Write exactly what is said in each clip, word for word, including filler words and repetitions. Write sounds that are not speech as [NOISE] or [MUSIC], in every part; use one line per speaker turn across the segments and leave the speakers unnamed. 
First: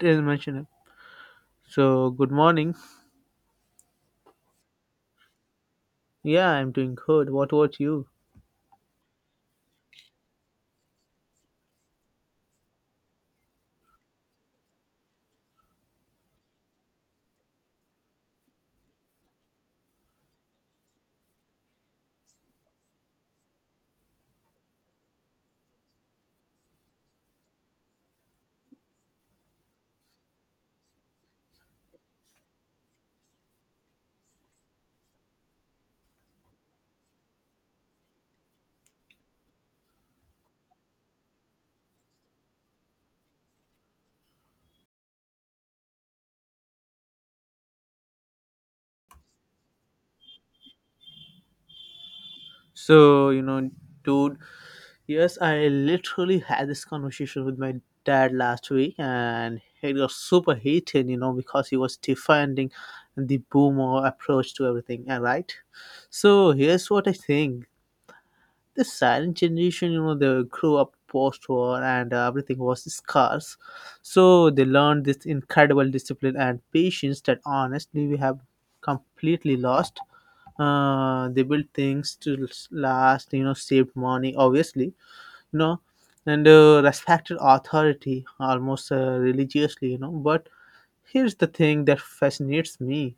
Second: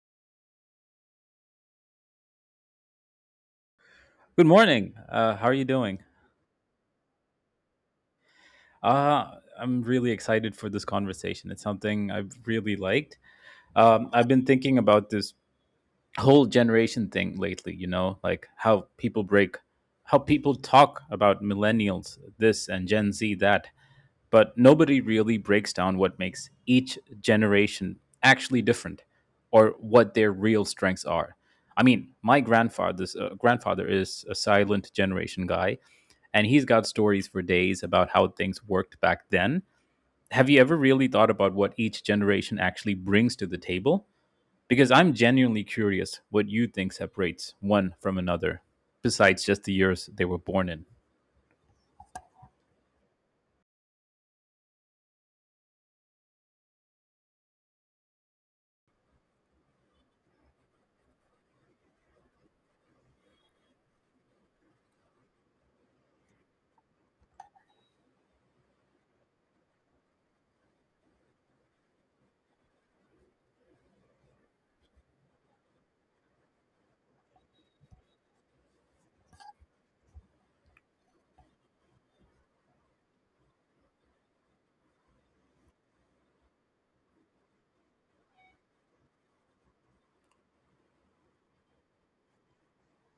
It is mentioned. So good morning.
Good morning. Uh, how are you doing?
Yeah, I'm doing good. What about you?
Uh, I'm really excited for this conversation. It's something I've really liked. Um, I've been thinking about this whole generation thing lately, you know, like how people break, how people talk about millennials, this and Gen Z, that, but nobody really breaks down what makes each generation actually different or what their real strengths are. I mean, my grandfather's uh, grandfather is a silent generation guy, and he's got stories for days about how things worked back then. Have you ever really thought about what each generation actually brings to the table? Because I'm genuinely curious what you think separates one from another, besides just the years they were born in.
So you know, dude. Yes, I literally had this conversation with my dad last week, and it got super heated. You know, because he was defending the boomer approach to everything. And right. So here's what I think. The silent generation, you know, they grew up post-war, and uh, everything was scarce, so they learned this incredible discipline and patience that honestly we have completely lost. Uh, they built things to last, you know, saved money, obviously, you know, and uh, respected authority almost uh, religiously, you know. But here's the thing that fascinates me.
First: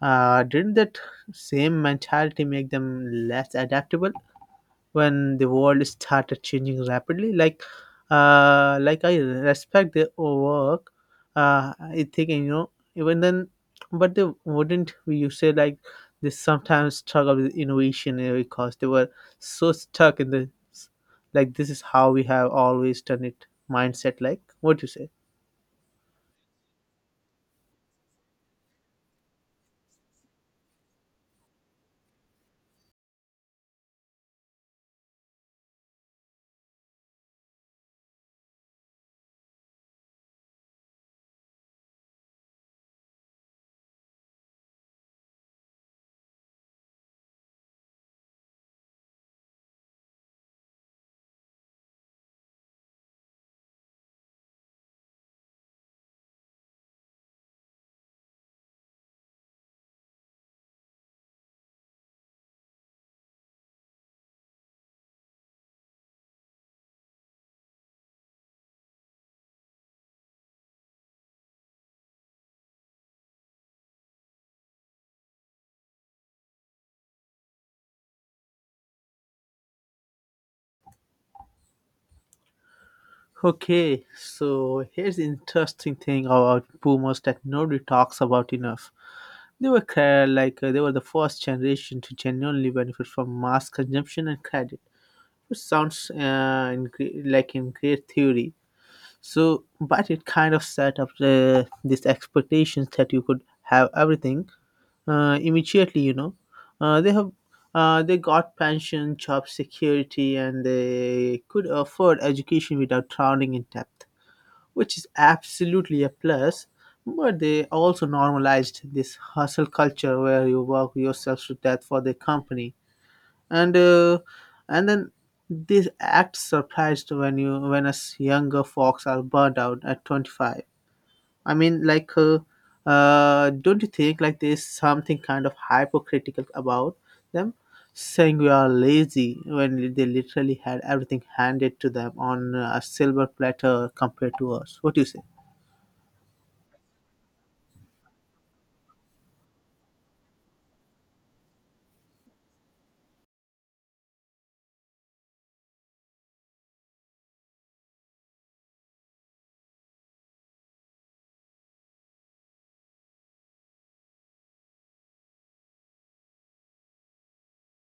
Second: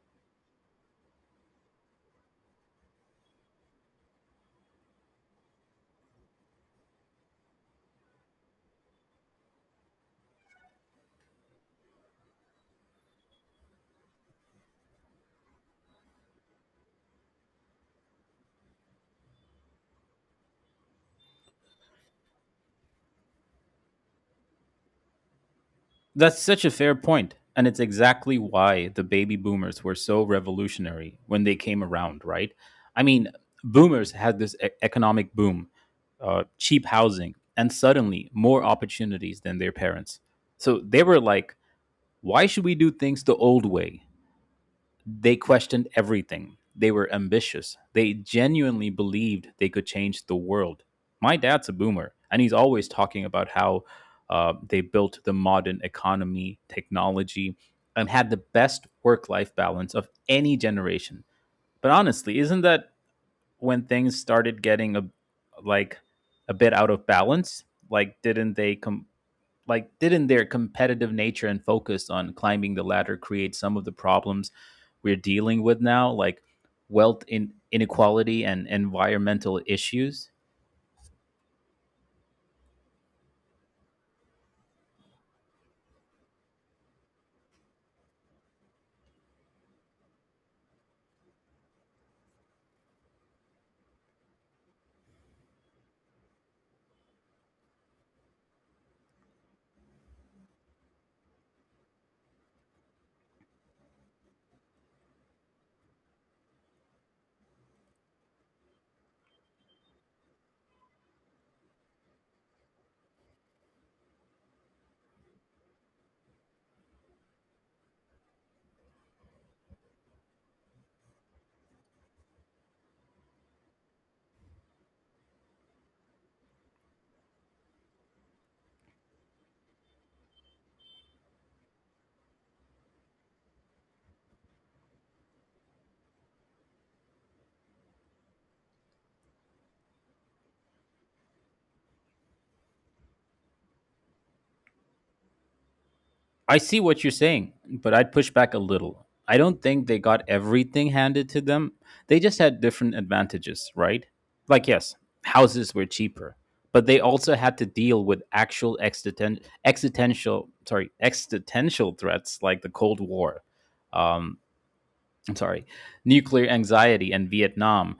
uh, Didn't that same mentality make them less adaptable when the world started changing rapidly? Like uh like I respect their work. uh I think, you know, even then, but they wouldn't, we you say, like they sometimes struggle with innovation, uh, because they were so stuck in the, like, this is how we have always done it mindset. Like, what you say?
That's such a fair point, and it's exactly why the baby boomers were so revolutionary when they came around, right? I mean, boomers had this e- economic boom, uh, cheap housing, and suddenly more opportunities than their parents. So they were like, why should we do things the old way? They questioned everything. They were ambitious. They genuinely believed they could change the world. My dad's a boomer, and he's always talking about how uh, they built the modern economy, technology, and had the best work life balance of any generation. But honestly, isn't that when things started getting a, like a bit out of balance? Like, didn't they com- like didn't their competitive nature and focus on climbing the ladder create some of the problems we're dealing with now, like wealth in inequality and environmental issues?
Okay, so here's the interesting thing about boomers that nobody talks about enough. They were cre- like uh, they were the first generation to genuinely benefit from mass consumption and credit, which sounds uh, in gre- like in great theory. So, but it kind of set up uh, these expectations that you could have everything uh, immediately. You know, uh, they have uh, they got pension, job security, and they could afford education without drowning in debt, which is absolutely a plus. But they also normalized this hustle culture where you work yourself to death for the company, and uh, and then this act surprised when you when us younger folks are burnt out at twenty-five. I mean, like, uh, uh, don't you think like there's something kind of hypocritical about them saying we are lazy when they literally had everything handed to them on a silver platter compared to us? What do you say?
I see what you're saying, but I'd push back a little. I don't think they got everything handed to them. They just had different advantages, right? Like yes, houses were cheaper, but they also had to deal with actual existen- existential sorry existential threats like the Cold War, um, I'm sorry, nuclear anxiety and Vietnam,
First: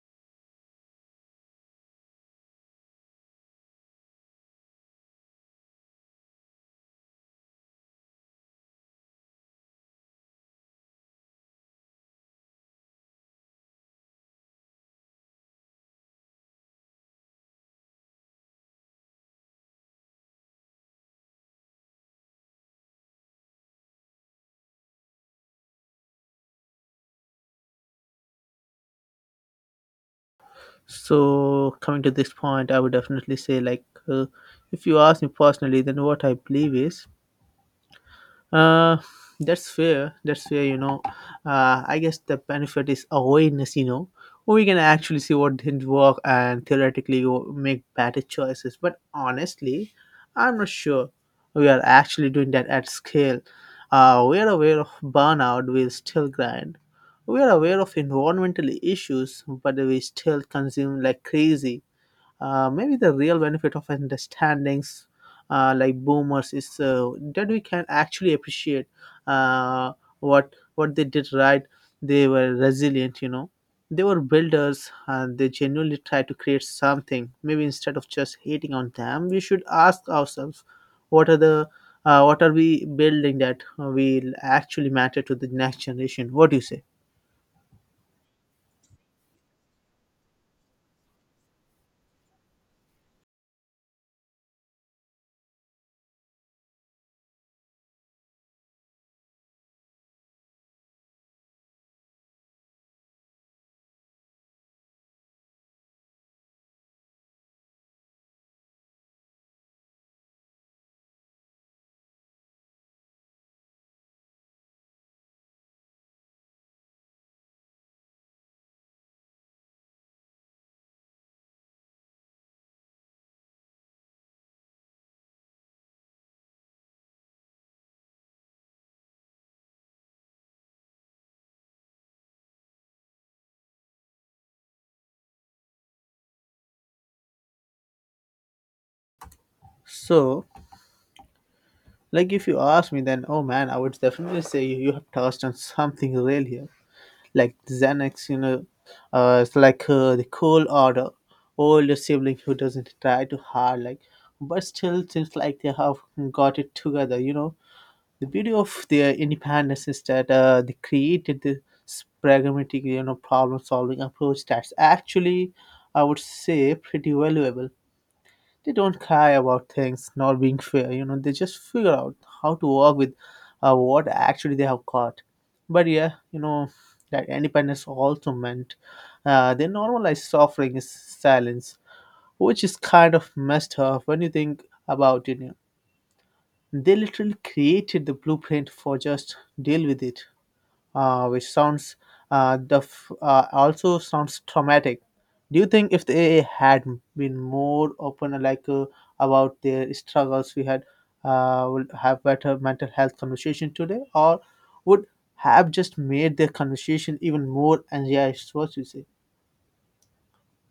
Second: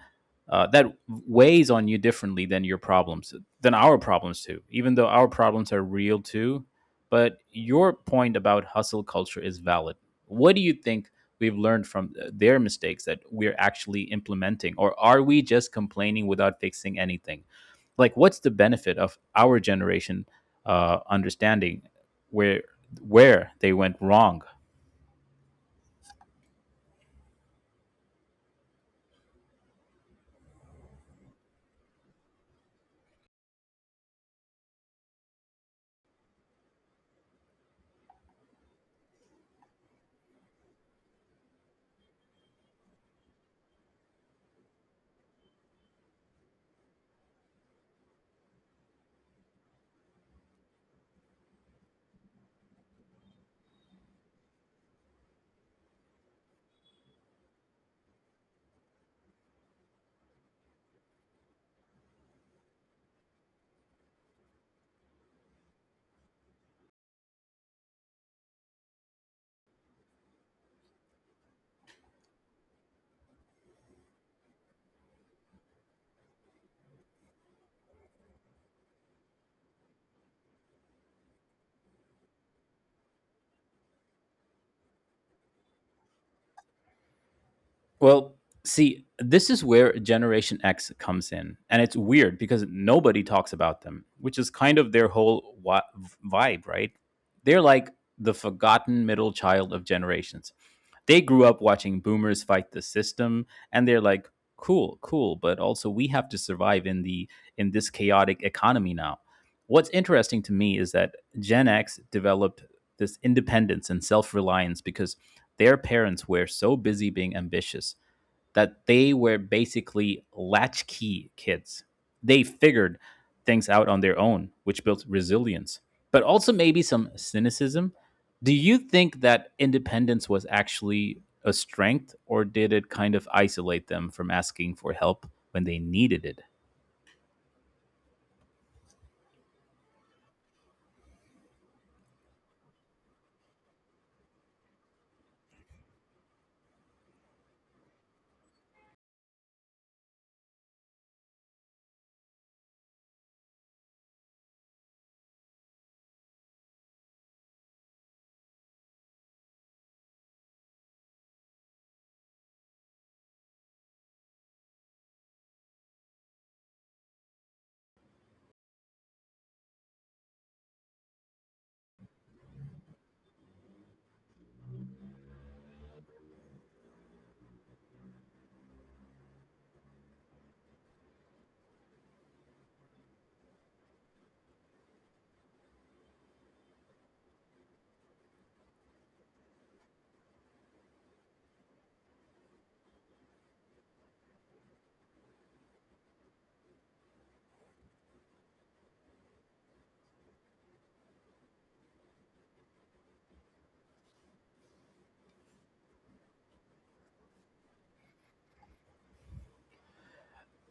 uh, that weighs on you differently than your problems, than our problems too. Even though our problems are real too, but your point about hustle culture is valid. What do you think we've learned from uh, their mistakes that we're actually implementing, or are we just complaining without fixing anything? Like, what's the benefit of our generation uh, understanding where where they went wrong?
So, coming to this point, I would definitely say, like, uh, if you ask me personally, then what I believe is, uh, that's fair. That's fair. You know, uh, I guess the benefit is awareness. You know, we can actually see what didn't work and theoretically go- make better choices. But honestly, I'm not sure we are actually doing that at scale. Uh, we are aware of burnout. We still grind. We are aware of environmental issues, but we still consume like crazy. Uh, maybe the real benefit of understandings, uh, like boomers, is uh, that we can actually appreciate uh, what what they did right. They were resilient, you know. They were builders, and they genuinely tried to create something. Maybe instead of just hating on them, we should ask ourselves, what are the uh, what are we building that will actually matter to the next generation? What do you say?
Well, see, this is where Generation X comes in. And it's weird because nobody talks about them, which is kind of their whole wi- vibe, right? They're like the forgotten middle child of generations. They grew up watching boomers fight the system and they're like, "Cool, cool, but also we have to survive in the in this chaotic economy now." What's interesting to me is that Gen X developed this independence and self-reliance because their parents were so busy being ambitious that they were basically latchkey kids. They figured things out on their own, which built resilience, but also maybe some cynicism. Do you think that independence was actually a strength, or did it kind of isolate them from asking for help when they needed it?
So, like if you ask me, then, oh man, I would definitely say you, you have touched on something real here, like Xanax. You know, uh, it's like uh, the cool order, older sibling who doesn't try too hard, like, but still seems like they have got it together. You know, the beauty of their independence is that uh, they created this pragmatic, you know, problem-solving approach that's actually, I would say, pretty valuable. They don't cry about things not being fair, you know. They just figure out how to work with uh, what actually they have got. But yeah, you know, that independence also meant uh, they normalized suffering is silence, which is kind of messed up when you think about it, you know. They literally created the blueprint for just deal with it, uh, which sounds uh, the f- uh, also sounds traumatic. Do you think if they had been more open, like uh, about their struggles, we had, uh, would have better mental health conversation today, or would have just made their conversation even more anxious? What you say?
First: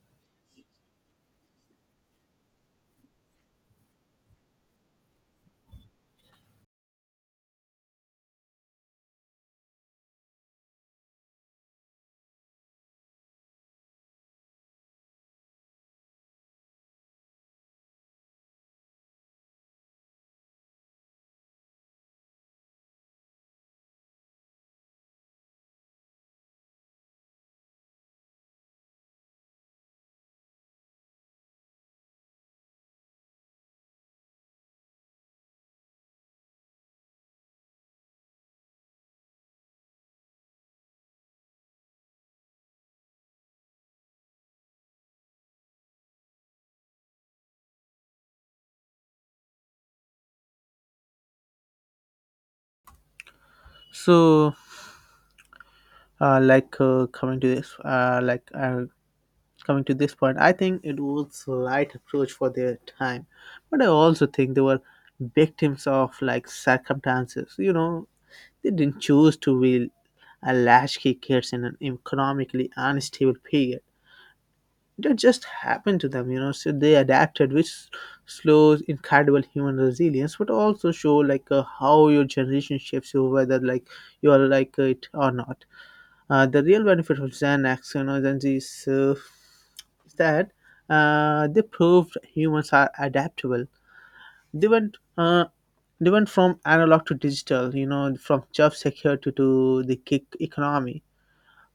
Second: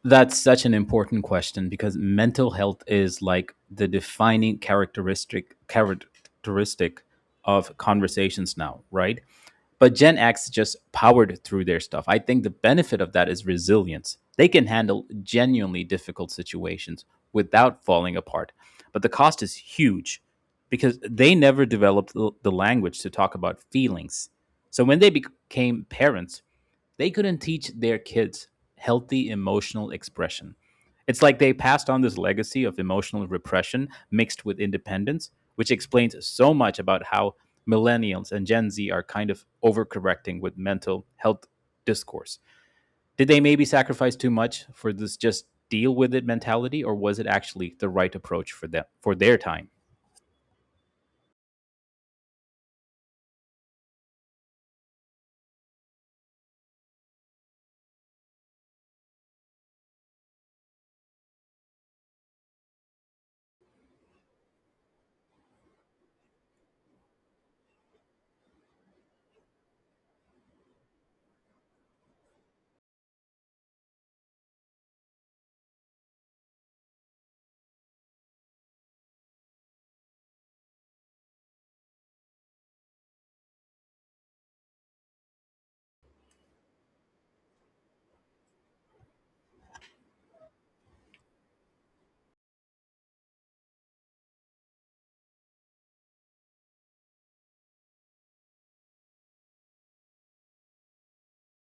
That's such an important question because mental health is like the defining characteristic characteristic of conversations now, right? But Gen X just powered through their stuff. I think the benefit of that is resilience. They can handle genuinely difficult situations without falling apart. But the cost is huge because they never developed the language to talk about feelings. So when they became parents, they couldn't teach their kids healthy emotional expression. It's like they passed on this legacy of emotional repression mixed with independence, which explains so much about how millennials and Gen Z are kind of overcorrecting with mental health discourse. Did they maybe sacrifice too much for this just deal with it mentality, or was it actually the right approach for them for their time?
So, uh, like uh, coming to this, uh, like uh, coming to this point, I think it was right approach for their time, but I also think they were victims of like circumstances. You know, they didn't choose to be a latchkey kids in an economically unstable period. That just happened to them, you know. So they adapted, which slows incredible human resilience, but also show like uh, how your generation shapes you, whether like you are like it or not. Uh, the real benefit of Gen X, you know, Gen Z, is. Uh, is That, uh, they proved humans are adaptable. They went, uh, they went from analog to digital. You know, from job security to the gig economy,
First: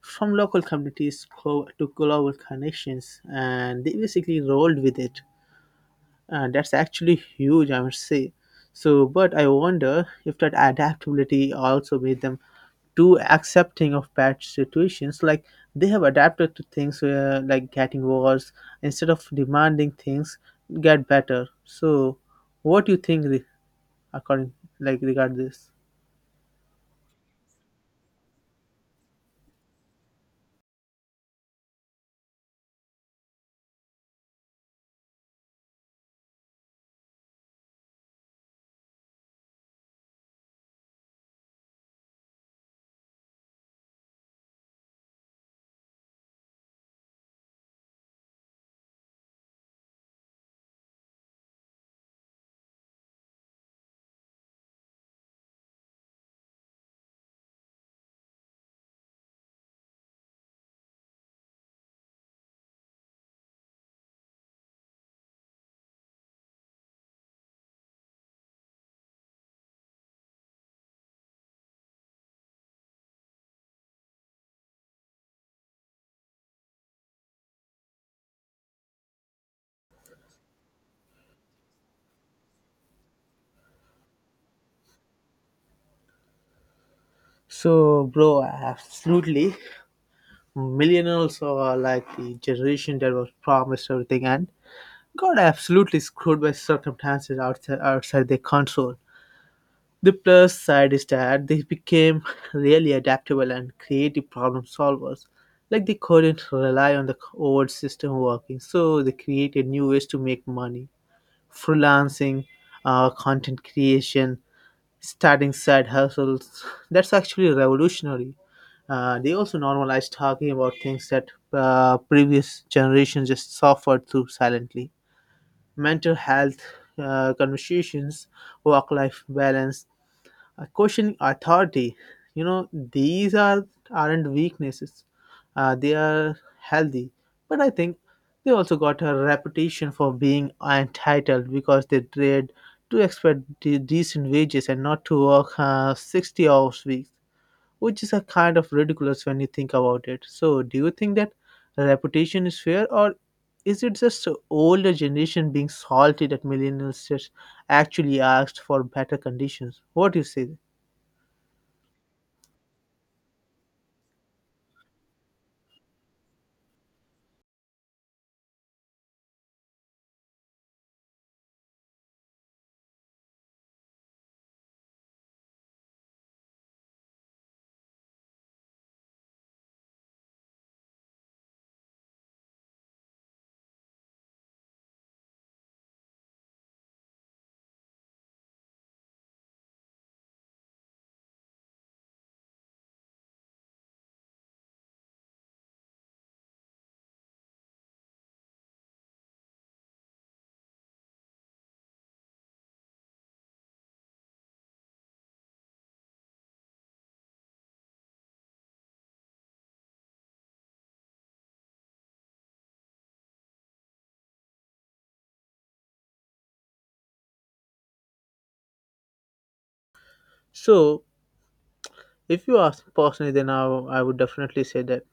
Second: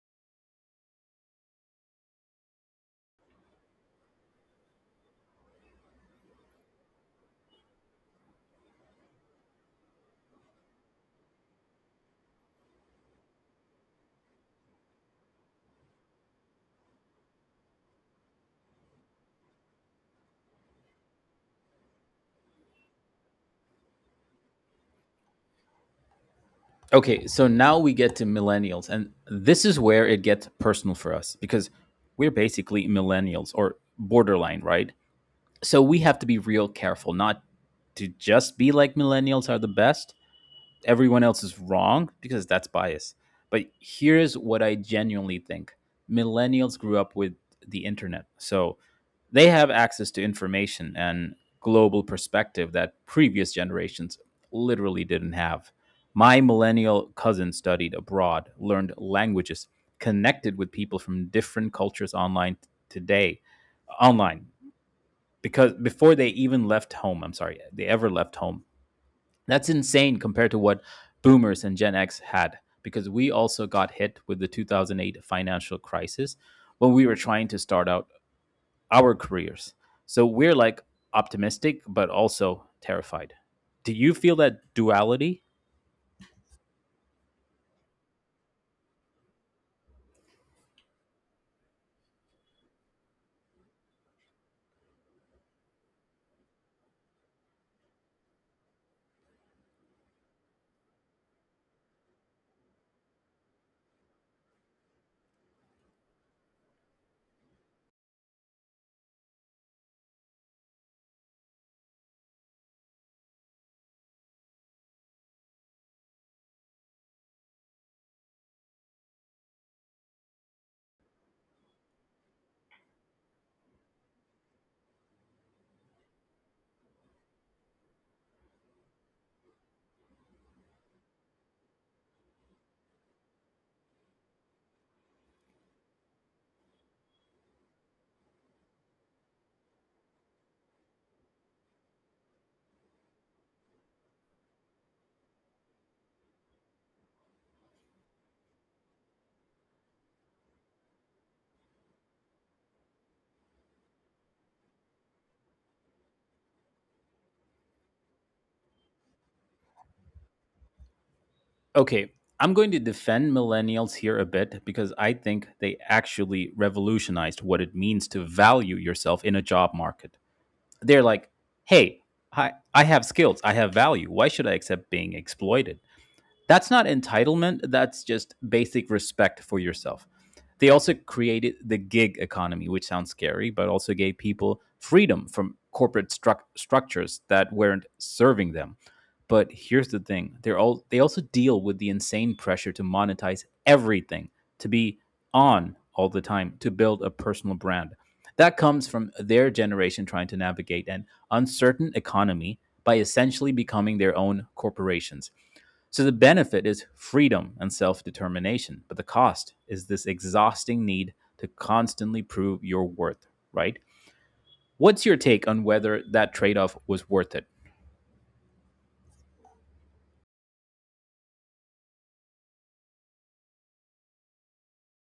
from local communities co- to global connections, and they basically rolled with it. And that's actually huge, I must say. So, but I wonder if that adaptability also made them too accepting of bad situations, like they have adapted to things uh, like getting worse instead of demanding things get better. So what do you think, re- according like regard this?
Okay, so now we get to millennials, and this is where it gets personal for us because we're basically millennials or borderline, right? So we have to be real careful not to just be like millennials are the best, everyone else is wrong, because that's bias. But here's what I genuinely think. Millennials grew up with the internet. So they have access to information and global perspective that previous generations literally didn't have. My millennial cousin studied abroad, learned languages, connected with people from different cultures online today, online because before they even left home, I'm sorry, they ever left home, that's insane compared to what boomers and Gen X had, because we also got hit with the two thousand eight financial crisis when we were trying to start out our careers. So we're like optimistic, but also terrified. Do you feel that duality?
So, bro, absolutely, millennials are like the generation that was promised everything and got absolutely screwed by circumstances outside outside their control. The plus side is that they became [LAUGHS] really adaptable and creative problem solvers. Like they couldn't rely on the old system working, so they created new ways to make money. Freelancing, uh, content creation, starting side hustles. [LAUGHS] That's actually revolutionary. Uh, they also normalized talking about things that uh, previous generations just suffered through silently. Mental health uh, conversations, work life balance, uh, questioning authority, you know. These are aren't weaknesses. Uh, they are healthy. But I think they also got a reputation for being entitled because they trade to expect de- decent wages and not to work uh, sixty hours weeks, which is a kind of ridiculous when you think about it. So do you think that reputation is fair, or is it just the older generation being salty that millennials just actually asked for better conditions? What do you say?
Okay, I'm going to defend millennials here a bit because I think they actually revolutionized what it means to value yourself in a job market. They're like, hey, I, I have skills, I have value. Why should I accept being exploited? That's not entitlement, that's just basic respect for yourself. They also created the gig economy, which sounds scary, but also gave people freedom from corporate struc structures that weren't serving them. But here's the thing: they're all they also deal with the insane pressure to monetize everything, to be on all the time, to build a personal brand. That comes from their generation trying to navigate an uncertain economy by essentially becoming their own corporations. So the benefit is freedom and self determination, but the cost is this exhausting need to constantly prove your worth, right? What's your take on whether that trade off was worth it?
So, if you ask me personally, then I I would definitely say that,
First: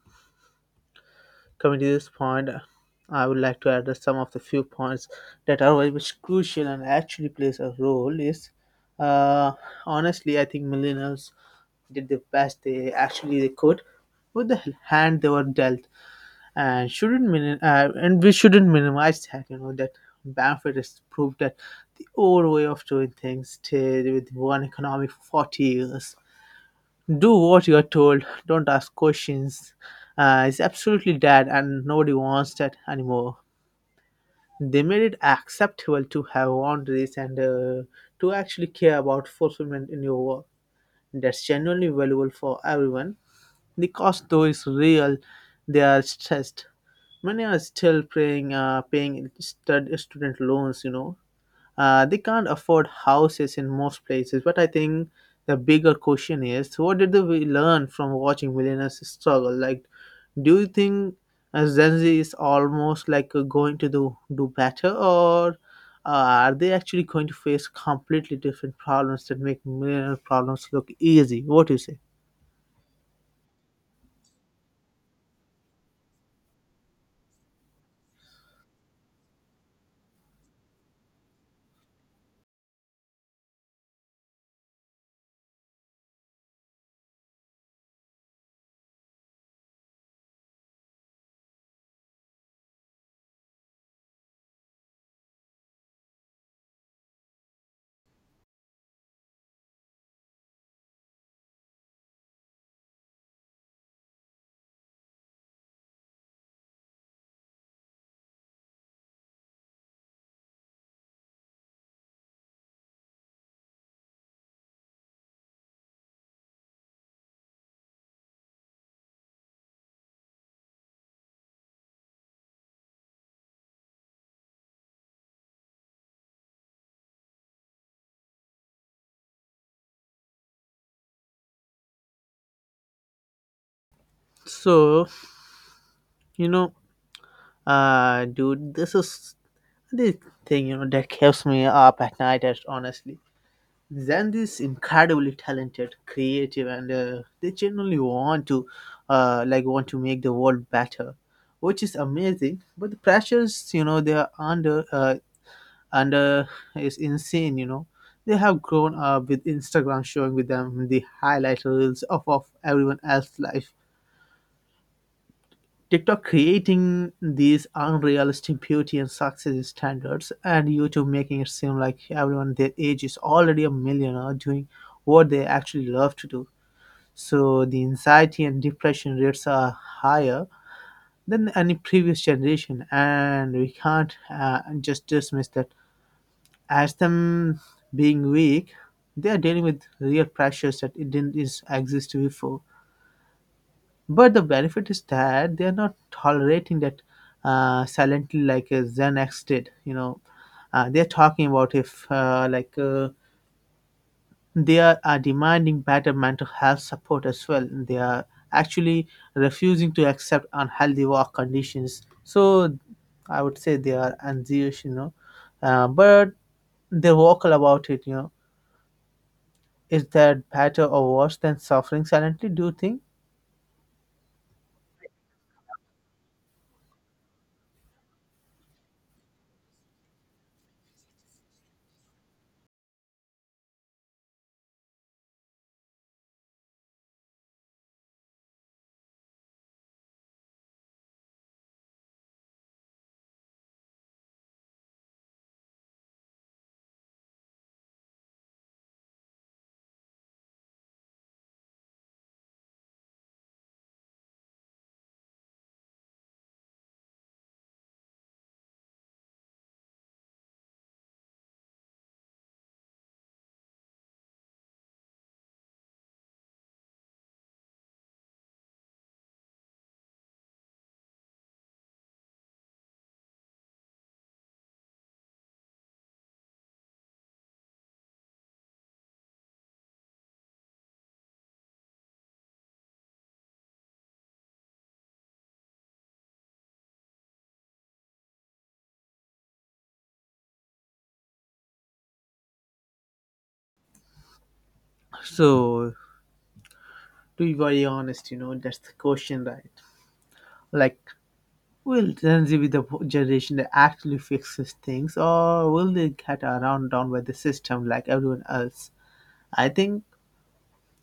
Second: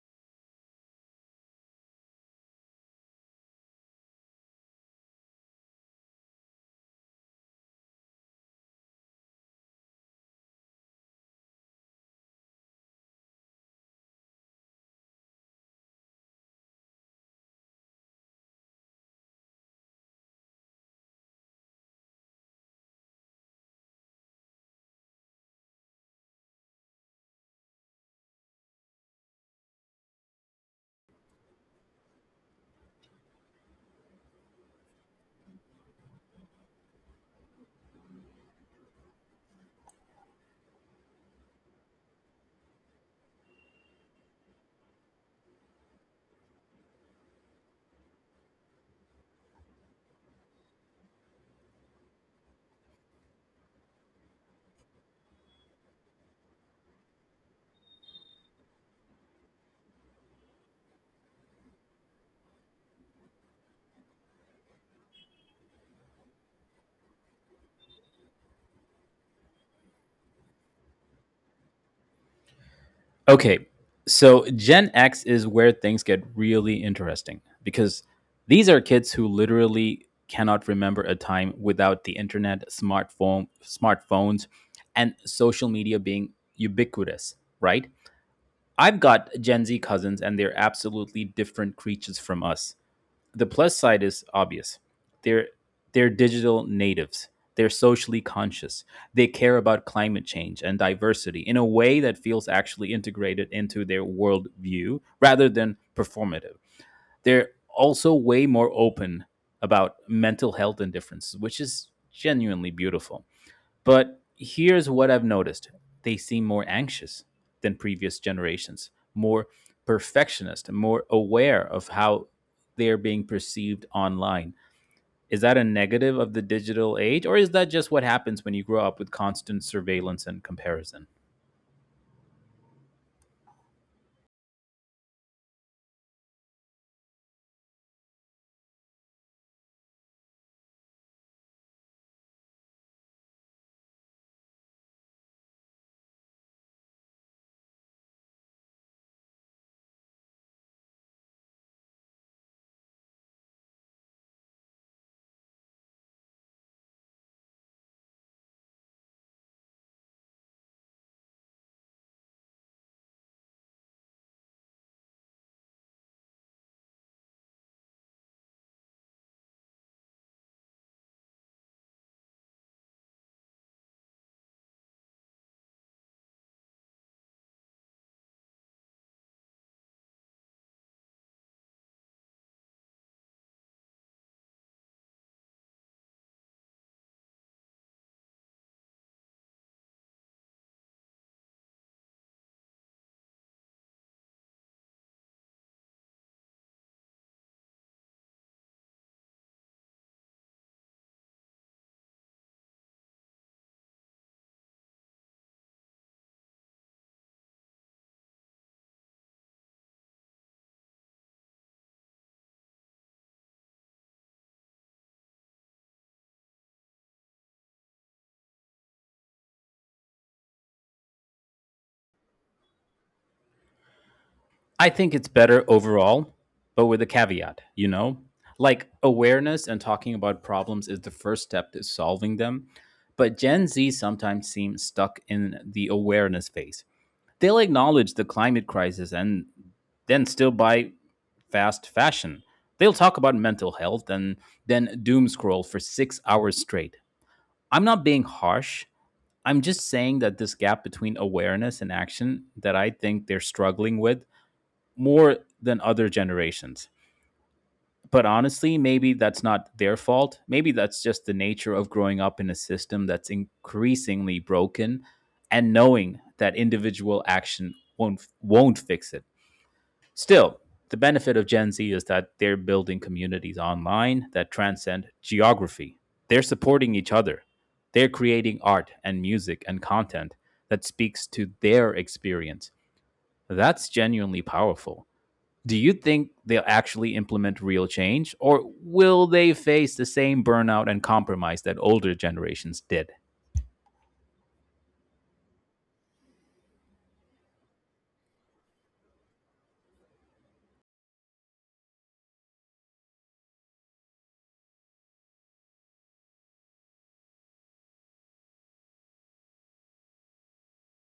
coming to this point, I would like to address some of the few points that are very much crucial and actually plays a role. Is uh, honestly, I think millennials did the best they actually they could with the hand they were dealt, and shouldn't minim- uh, and we shouldn't minimize that. You know that Bamford has proved that the old way of doing things stayed with one economy for forty years. Do what you're told, don't ask questions. Uh, it's absolutely dead, and nobody wants that anymore. They made it acceptable to have boundaries and uh, to actually care about fulfillment in your work. That's genuinely valuable for everyone. The cost, though, is real. They are stressed. Many are still paying, uh, paying stud- student loans, you know, uh, they can't afford houses in most places. But I think the bigger question is, what did we learn from watching millionaires struggle? Like, do you think uh, Gen Z is almost like uh, going to do, do better, or uh, are they actually going to face completely different problems that make millionaire problems look easy? What do you say?
Okay, so Gen X is where things get really interesting because these are kids who literally cannot remember a time without the internet, smartphone, smartphones, and social media being ubiquitous, right? I've got Gen Z cousins, and they're absolutely different creatures from us. The plus side is obvious. They're they're digital natives. They're socially conscious. They care about climate change and diversity in a way that feels actually integrated into their worldview rather than performative. They're also way more open about mental health and differences, which is genuinely beautiful. But here's what I've noticed: they seem more anxious than previous generations, more perfectionist, and more aware of how they are being perceived online. Is that a negative of the digital age, or is that just what happens when you grow up with constant surveillance and comparison?
So, you know, uh, dude, this is the thing, you know, that keeps me up at night, as- honestly. Zand is incredibly talented, creative, and uh, they genuinely want to, uh, like, want to make the world better, which is amazing. But the pressures, you know, they are under, uh, under is insane. You know, they have grown up with Instagram showing with them the highlight reels of of everyone else's life. TikTok creating these unrealistic beauty and success standards, and YouTube making it seem like everyone their age is already a millionaire doing what they actually love to do. So the anxiety and depression rates are higher than any previous generation, and we can't uh, just dismiss that as them being weak. They are dealing with real pressures that it didn't is- exist before. But the benefit is that they are not tolerating that uh, silently, like uh, Xanax did. You know, uh, they are talking about if uh, like uh, they are, are demanding better mental health support as well. They are actually refusing to accept unhealthy work conditions. So I would say they are anxious. You know, uh, but they're vocal about it. You know, is that better or worse than suffering silently? Do you think?
I think it's better overall, but with a caveat, you know? Like awareness and talking about problems is the first step to solving them. But Gen Z sometimes seems stuck in the awareness phase. They'll acknowledge the climate crisis and then still buy fast fashion. They'll talk about mental health and then doom scroll for six hours straight. I'm not being harsh. I'm just saying that this gap between awareness and action that I think they're struggling with more than other generations. But honestly, maybe that's not their fault. Maybe that's just the nature of growing up in a system that's increasingly broken and knowing that individual action won't won't fix it. Still, the benefit of Gen Z is that they're building communities online that transcend geography. They're supporting each other. They're creating art and music and content that speaks to their experience. That's genuinely powerful. Do you think they'll actually implement real change, or will they face the same burnout and compromise that older generations did?
So, to be very honest, you know, that's the question, right? Like, will Gen Z be the generation that actually fixes things, or will they get around down by the system like everyone else? I think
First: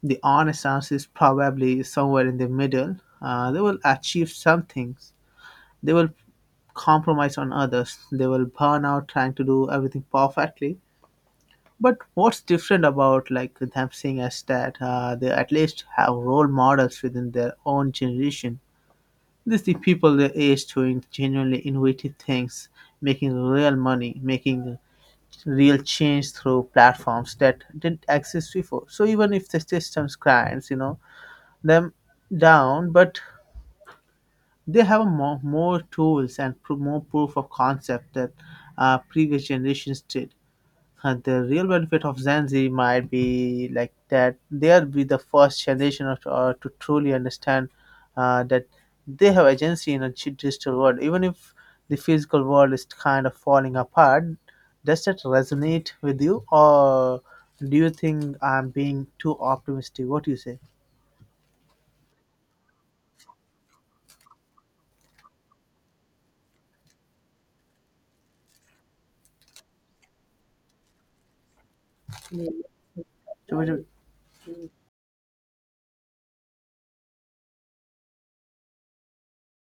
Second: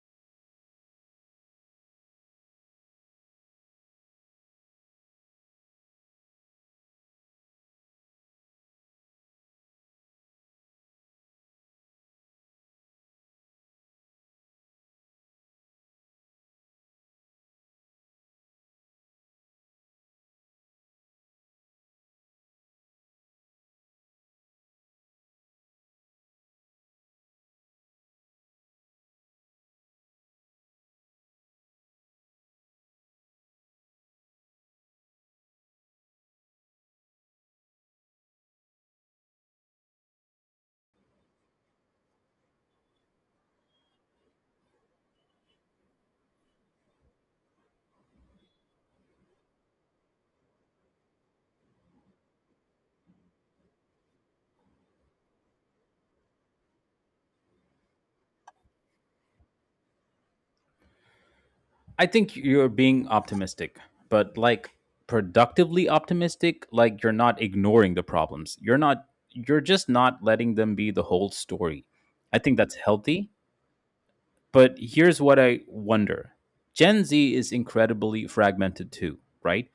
the honest answer is probably somewhere in the middle. Uh, they will achieve some things. They will compromise on others. They will burn out trying to do everything perfectly. But what's different about like them saying is that uh, they at least have role models within their own generation. They see people their age doing genuinely innovative things, making real money, making real change through platforms that didn't exist before. So even if the systems grinds, you know, them down, but they have more, more tools and pro- more proof of concept that uh, previous generations did. And the real benefit of Gen Z might be like that they'll be the first generation of, uh, to truly understand uh, that they have agency in a g- digital world. Even if the physical world is kind of falling apart, does that resonate with you, or do you think I'm being too optimistic? What do you say?
I think you're being optimistic, but like productively optimistic, like you're not ignoring the problems. You're not you're just not letting them be the whole story. I think that's healthy,
So, what do you-
but here's what I wonder. Gen Z is incredibly fragmented too, right?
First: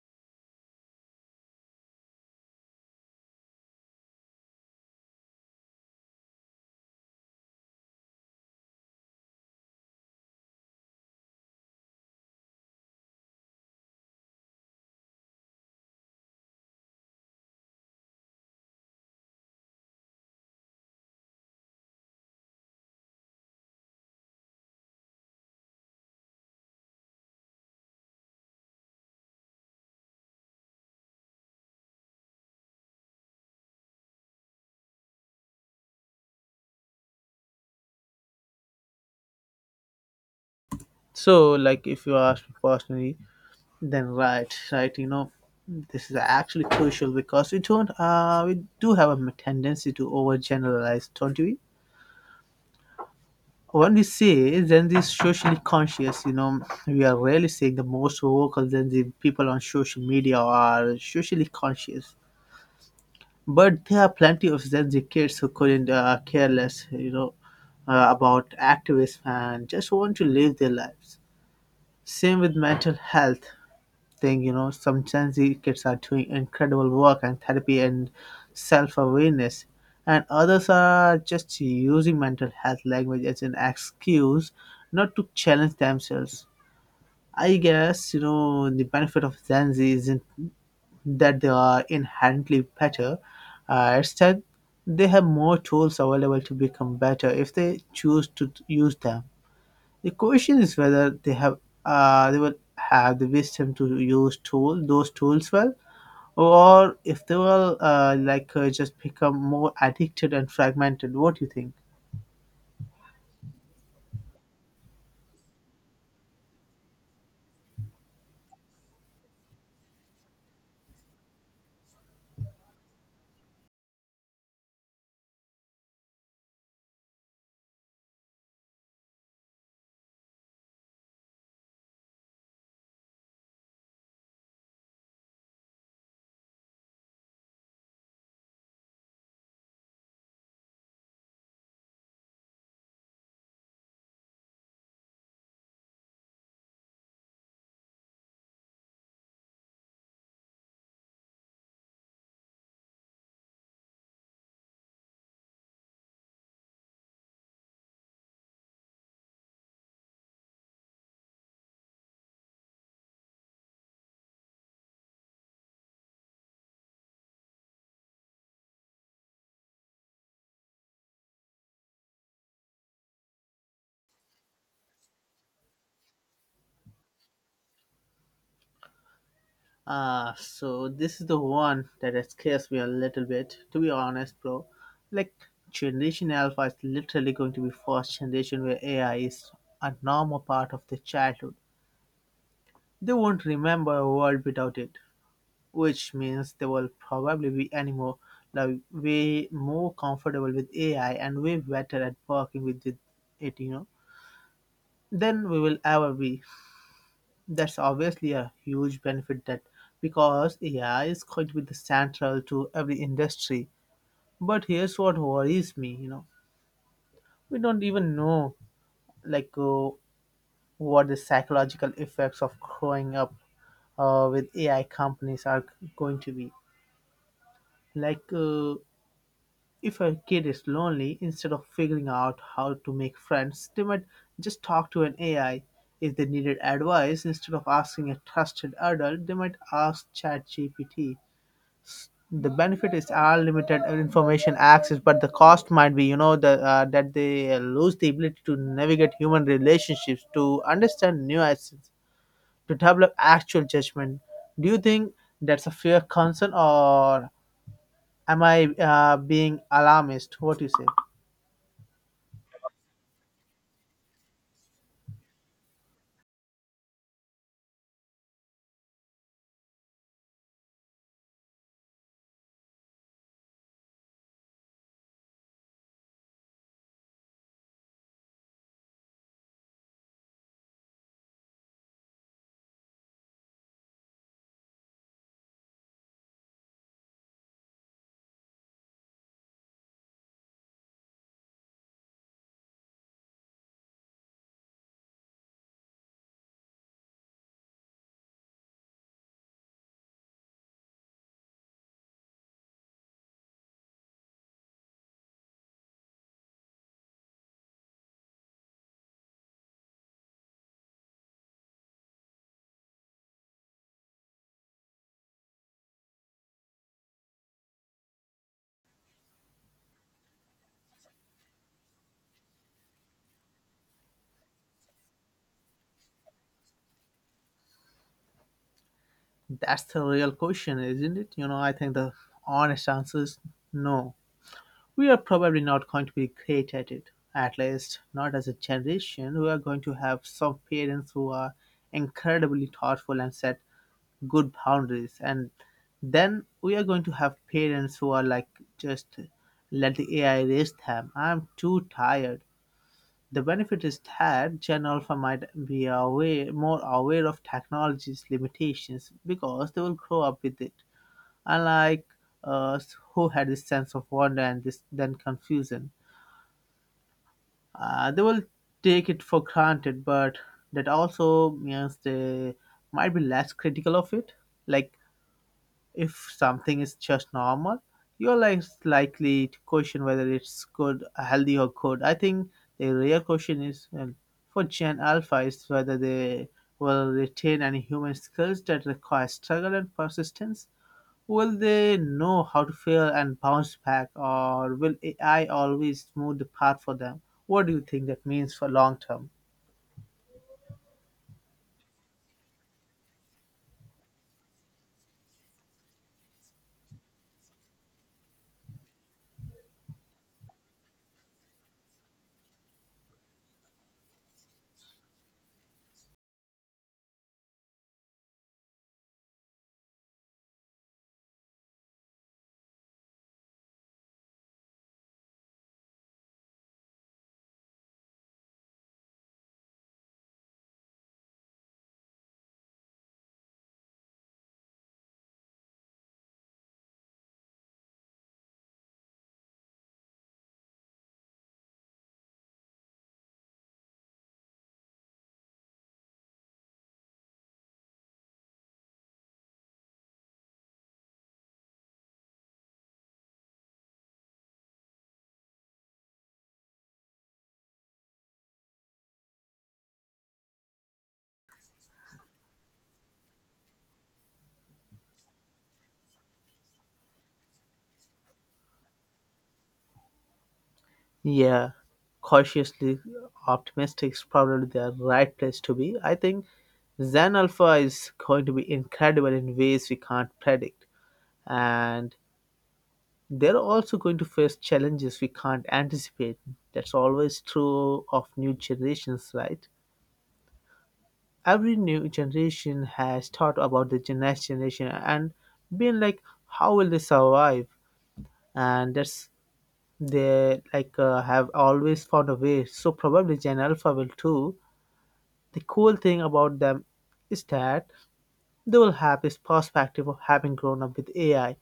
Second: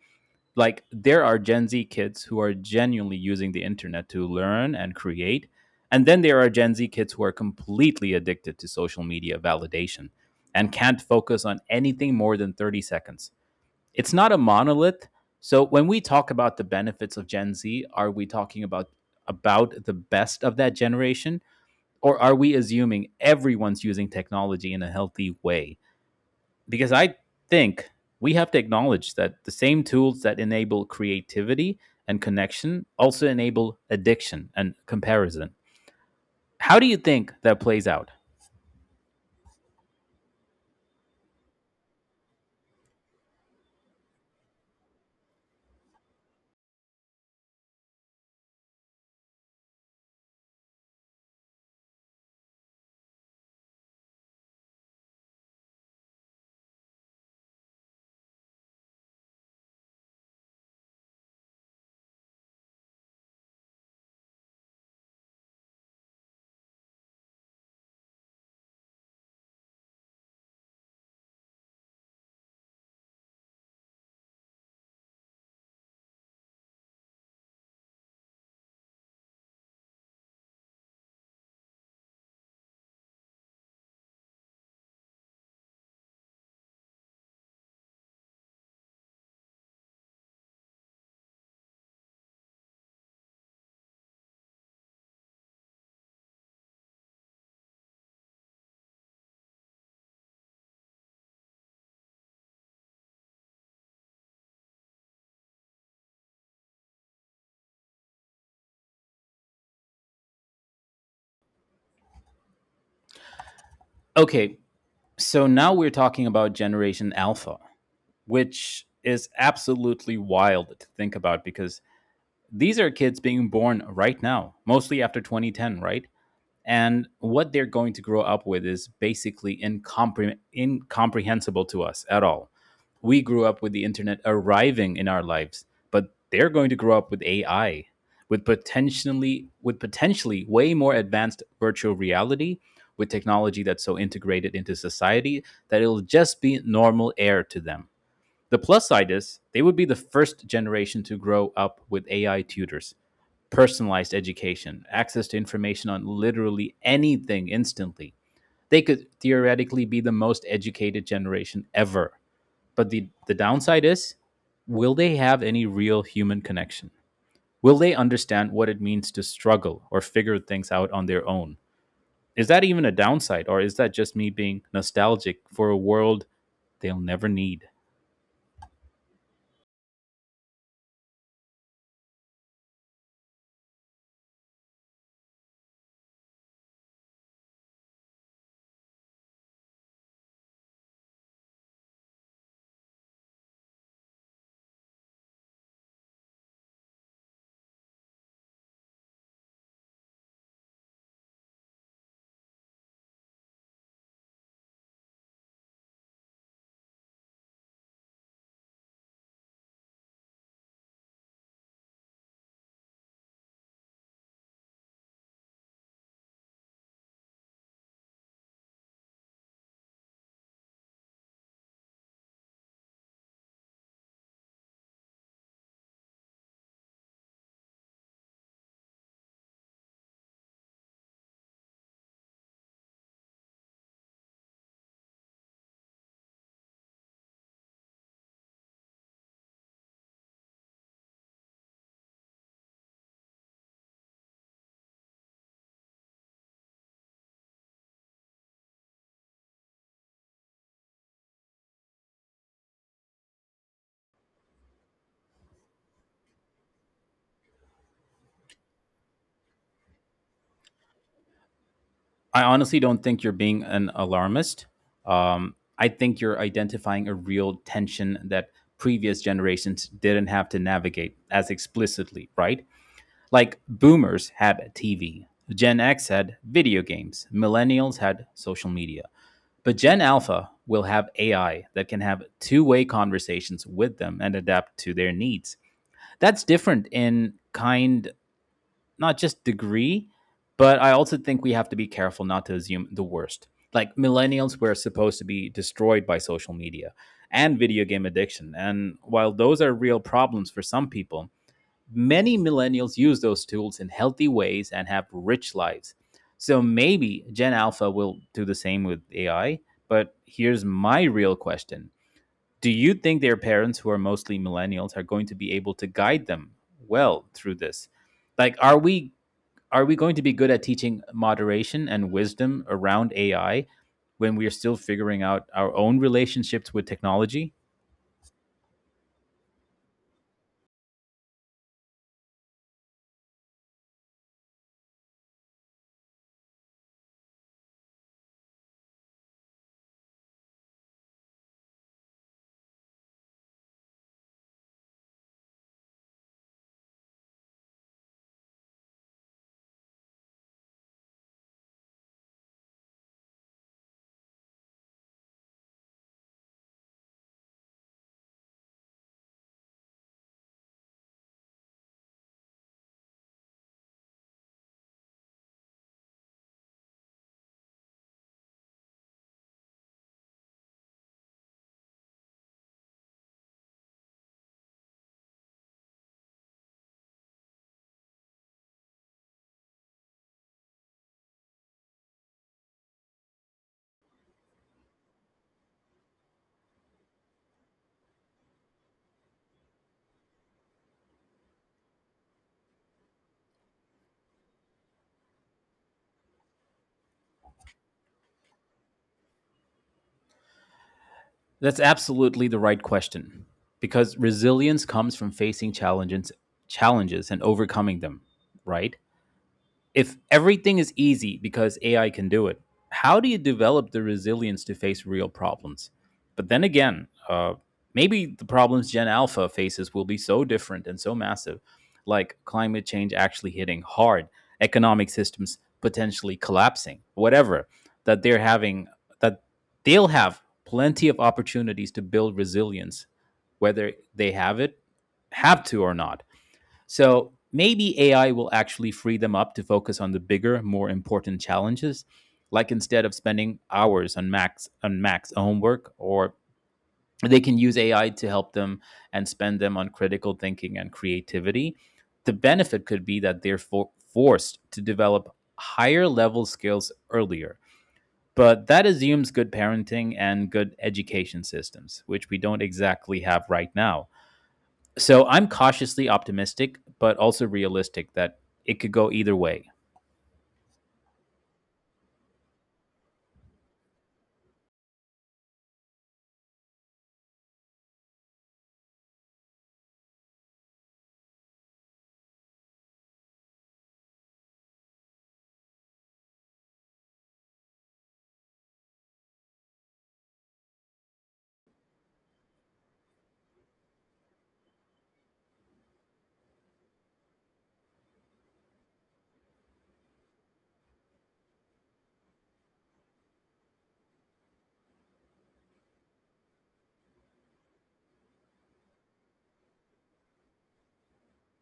Like there are Gen Z kids who are genuinely using the internet to learn and create, and then there are Gen Z kids who are completely addicted to social media validation and can't focus on anything more than thirty seconds. It's not a monolith. So when we talk about the benefits of Gen Z, are we talking about about the best of that generation, or are we assuming everyone's using technology in a healthy way? Because I think we have to acknowledge that the same tools that enable creativity and connection also enable addiction and comparison. How do you think that plays out?
so, like, if you ask me personally, then right, right, you know, this is actually crucial because we don't, uh, we do have a tendency to overgeneralize, don't we? When we say Gen Z is socially conscious, you know, we are rarely saying the most vocal Gen Z people on social media are socially conscious. But there are plenty of Gen Z kids who couldn't uh, care less, you know, uh, about activism and just want to live their lives. Same with mental health thing, you know, some Gen Z kids are doing incredible work and therapy and self-awareness, and others are just using mental health language as an excuse not to challenge themselves. I guess, you know, the benefit of Gen Z isn't that they are inherently better. Uh, instead, they have more tools available to become better if they choose to t- use them. The question is whether they have uh, they will have the wisdom to use tool those tools well, or if they will uh, like uh, just become more addicted and fragmented. What do you think?
Okay, so now we're talking about Generation Alpha, which is absolutely wild to think about because these are kids being born right now, mostly after twenty ten, right? And what they're going to grow up with is basically incompre- incomprehensible to us at all. We grew up with the internet arriving in our lives, but they're going to grow up with A I, with potentially with potentially way more advanced virtual reality, with technology that's so integrated into society that it'll just be normal air to them. The plus side is they would be the first generation to grow up with A I tutors, personalized education, access to information on literally anything instantly. They could theoretically be the most educated generation ever. But the, the downside is, will they have any real human connection? Will they understand what it means to struggle or figure things out on their own? Is that even a downside, or is that just me being nostalgic for a world they'll never need?
Ah, so this is the one that has scares me a little bit, to be honest, bro. Like Generation Alpha is literally going to be first generation where A I is a normal part of their childhood. They won't remember a world without it, which means they will probably be anymore like way more comfortable with A I and way better at working with it, it, you know, than we will ever be. That's obviously a huge benefit that because A I is going to be the central to every industry. But here's what worries me, you know, we don't even know like uh, what the psychological effects of growing up uh, with A I companies are going to be. Like uh, If a kid is lonely, instead of figuring out how to make friends, they might just talk to an A I. If they needed advice, instead of asking a trusted adult, they might ask ChatGPT. The benefit is unlimited information access, but the cost might be, you know, the, uh, that they lose the ability to navigate human relationships, to understand nuances, to develop actual judgment. Do you think that's a fair concern, or am I uh, being alarmist? What do you say?
I honestly don't think you're being an alarmist. Um, I think you're identifying a real tension that previous generations didn't have to navigate as explicitly, right? Like boomers had T V, Gen X had video games, millennials had social media. But Gen Alpha will have A I that can have two way conversations with them and adapt to their needs. That's different in kind, not just degree, but I also think we have to be careful not to assume the worst. Like millennials were supposed to be destroyed by social media and video game addiction. And while those are real problems for some people, many millennials use those tools in healthy ways and have rich lives. So maybe Gen Alpha will do the same with A I. But here's my real question. Do you think their parents, who are mostly millennials, are going to be able to guide them well through this? Like, are we, are we going to be good at teaching moderation and wisdom around A I when we are still figuring out our own relationships with technology?
That's the real question, isn't it? You know, I think the honest answer is no. We are probably not going to be great at it. At least, not as a generation. We are going to have some parents who are incredibly thoughtful and set good boundaries. And then we are going to have parents who are like, just let the A I raise them. I'm too tired. The benefit is that Gen Alpha might be aware, more aware of technology's limitations because they will grow up with it. I like uh, who had this sense of wonder and this then confusion. Uh, they will take it for granted, but that also means they might be less critical of it. Like if something is just normal, you're less likely to question whether it's good, healthy, or good. I think the real question is uh, for Gen Alpha is whether they will retain any human skills that require struggle and persistence. Will they know how to fail and bounce back, or will A I always smooth the path for them? What do you think that means for long term?
That's absolutely the right question, because resilience comes from facing challenges challenges and overcoming them, right? If everything is easy because A I can do it, how do you develop the resilience to face real problems? But then again, uh, maybe the problems Gen Alpha faces will be so different and so massive, like climate change actually hitting hard, economic systems potentially collapsing, whatever, that they're having, that they'll have plenty of opportunities to build resilience, whether they have it, have to or not. So maybe A I will actually free them up to focus on the bigger, more important challenges. Like instead of spending hours on Max on Max homework, or they can use A I to help them, and spend them on critical thinking and creativity. The benefit could be that they're for- forced to develop higher level skills earlier. But that assumes good parenting and good education systems, which we don't exactly have right now. So I'm cautiously optimistic, but also realistic that it could go either way.
Yeah, cautiously optimistic is probably the right place to be. I think Zen Alpha is going to be incredible in ways we can't predict, and they're also going to face challenges we can't anticipate. That's always true of new generations, right? Every new generation has thought about the next generation and been like how will they survive, and that's they like uh, have always found a way, so probably Gen Alpha will too. The cool thing about them is that they will have this perspective of having grown up with A I,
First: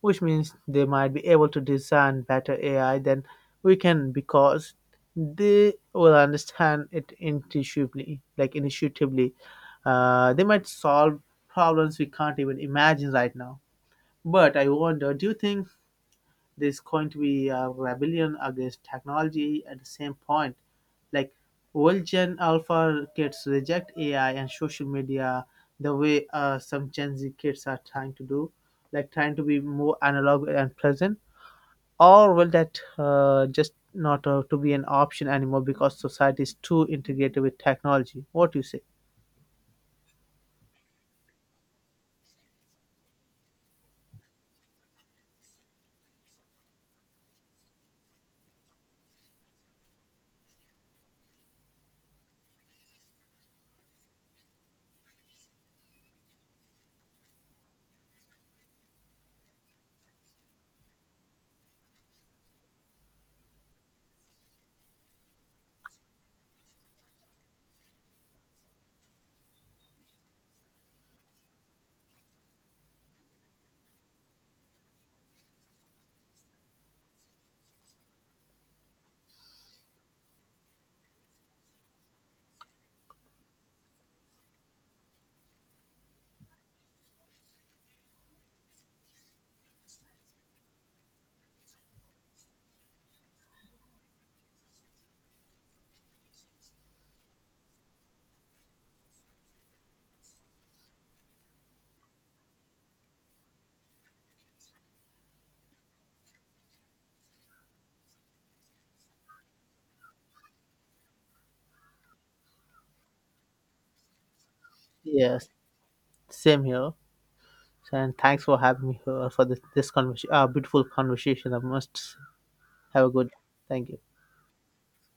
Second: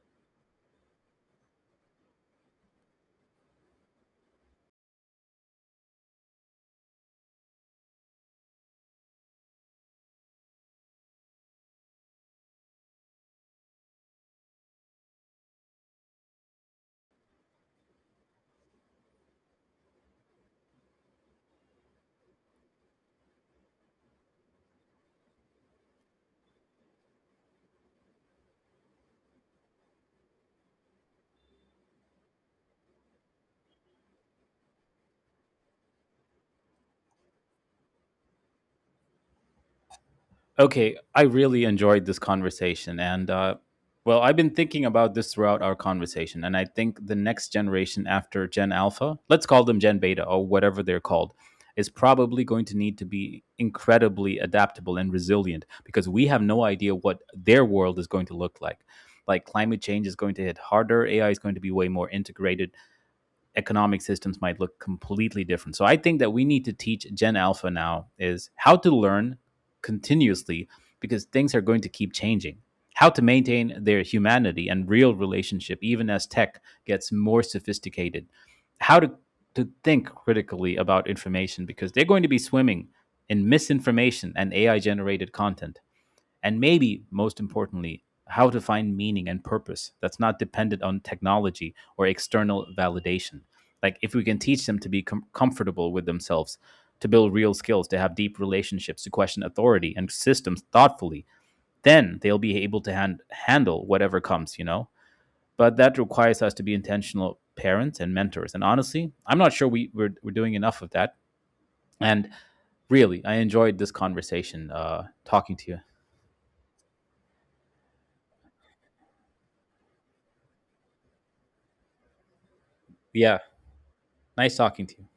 which means they might be able to design better A I than we can because they will understand it intuitively, like intuitively. Uh, they might solve problems we can't even imagine right now. But I wonder, do you think there's going to be a rebellion against technology at the same point. Like old Gen Alpha kids reject A I and social media the way uh, some Gen Z kids are trying to do, like trying to be more analog and present. Or will that uh, just not uh, to be an option anymore because society is too integrated with technology? What do you say?
Okay, I really enjoyed this conversation. And, uh, well, I've been thinking about this throughout our conversation. And I think the next generation after Gen Alpha, let's call them Gen Beta or whatever they're called, is probably going to need to be incredibly adaptable and resilient because we have no idea what their world is going to look like. Like climate change is going to hit harder, A I is going to be way more integrated, economic systems might look completely different. So I think that we need to teach Gen Alpha now is how to learn continuously, because things are going to keep changing. How to maintain their humanity and real relationship even as tech gets more sophisticated. How to to think critically about information, because they're going to be swimming in misinformation and A I generated content, and maybe most importantly, how to find meaning and purpose that's not dependent on technology or external validation. Like, if we can teach them to be com- comfortable with themselves, to build real skills, to have deep relationships, to question authority and systems thoughtfully, then they'll be able to hand- handle whatever comes, you know? But that requires us to be intentional parents and mentors. And honestly, I'm not sure we, we're, we're doing enough of that. And really, I enjoyed this conversation uh,
Yes,
talking to you.
same here. And thanks for having me here for this, this conversation, uh, beautiful conversation. I must have a good.
Yeah,
Thank you.
nice talking to you.